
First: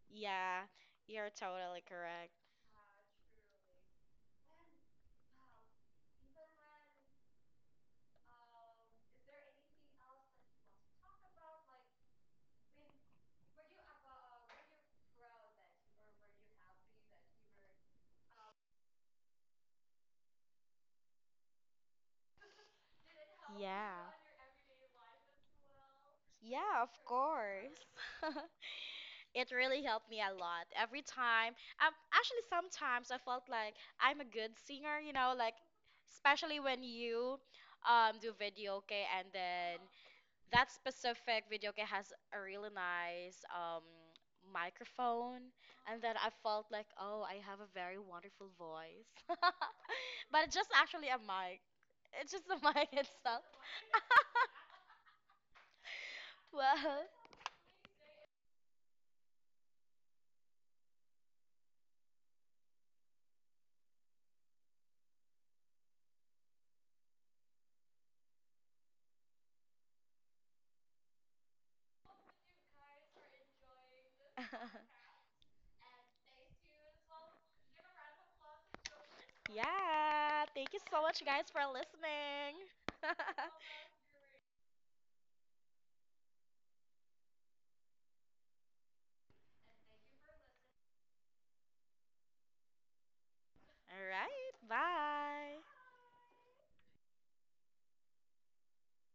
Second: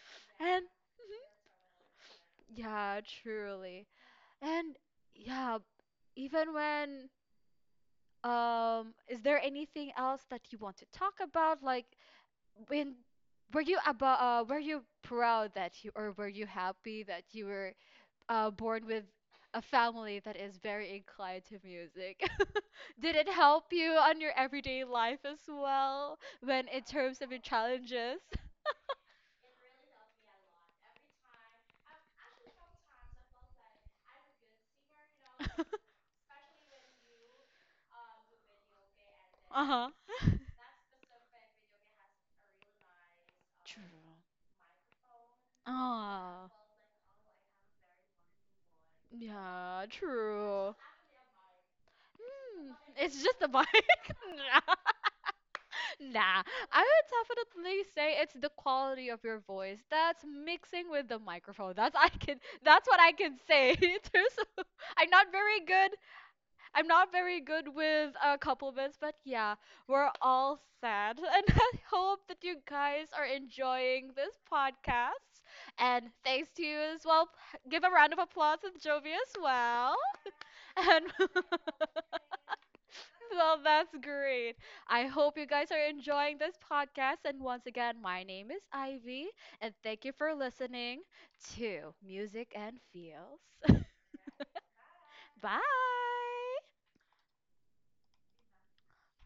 [SPEAKER 2] yeah,
[SPEAKER 1] And
[SPEAKER 2] you're totally correct.
[SPEAKER 1] yeah, truly. And yeah, even when is there anything else that you want to talk about like when were you proud that you or were you happy that you were born with a family that is very inclined to music. Did it help you
[SPEAKER 2] Yeah.
[SPEAKER 1] on your everyday life as well when
[SPEAKER 2] Yeah,
[SPEAKER 1] in
[SPEAKER 2] of
[SPEAKER 1] terms of your
[SPEAKER 2] course.
[SPEAKER 1] challenges?
[SPEAKER 2] It really helped me a lot. Every time, actually, sometimes I felt like I'm a good singer, you know, like especially when you do video, okay, and then
[SPEAKER 1] Uh-huh.
[SPEAKER 2] that specific video game has a really nice
[SPEAKER 1] True.
[SPEAKER 2] microphone, and then I
[SPEAKER 1] Ah,
[SPEAKER 2] felt like, oh, I have a very wonderful voice,
[SPEAKER 1] yeah,
[SPEAKER 2] but it's just
[SPEAKER 1] true.
[SPEAKER 2] actually a mic, it's just the
[SPEAKER 1] Hmm,
[SPEAKER 2] mic
[SPEAKER 1] it's just
[SPEAKER 2] itself.
[SPEAKER 1] the mic. Nah. Nah. I
[SPEAKER 2] Well,
[SPEAKER 1] would definitely say it's the quality of your voice that's mixing with the microphone. That's I can. That's what I can say in terms of. I'm not very good I'm not very good with compliments, but yeah, we're all sad. And I hope that you guys are enjoying this podcast. And thanks to you as well. Give a round of applause to Jovi as well.
[SPEAKER 2] yeah, thank you so
[SPEAKER 1] And
[SPEAKER 2] much guys for listening.
[SPEAKER 1] well, that's great. I hope you guys are enjoying this podcast. And once again, my name is Ivy, and thank you for listening to Music and Feels.
[SPEAKER 2] All right, bye.
[SPEAKER 1] Bye.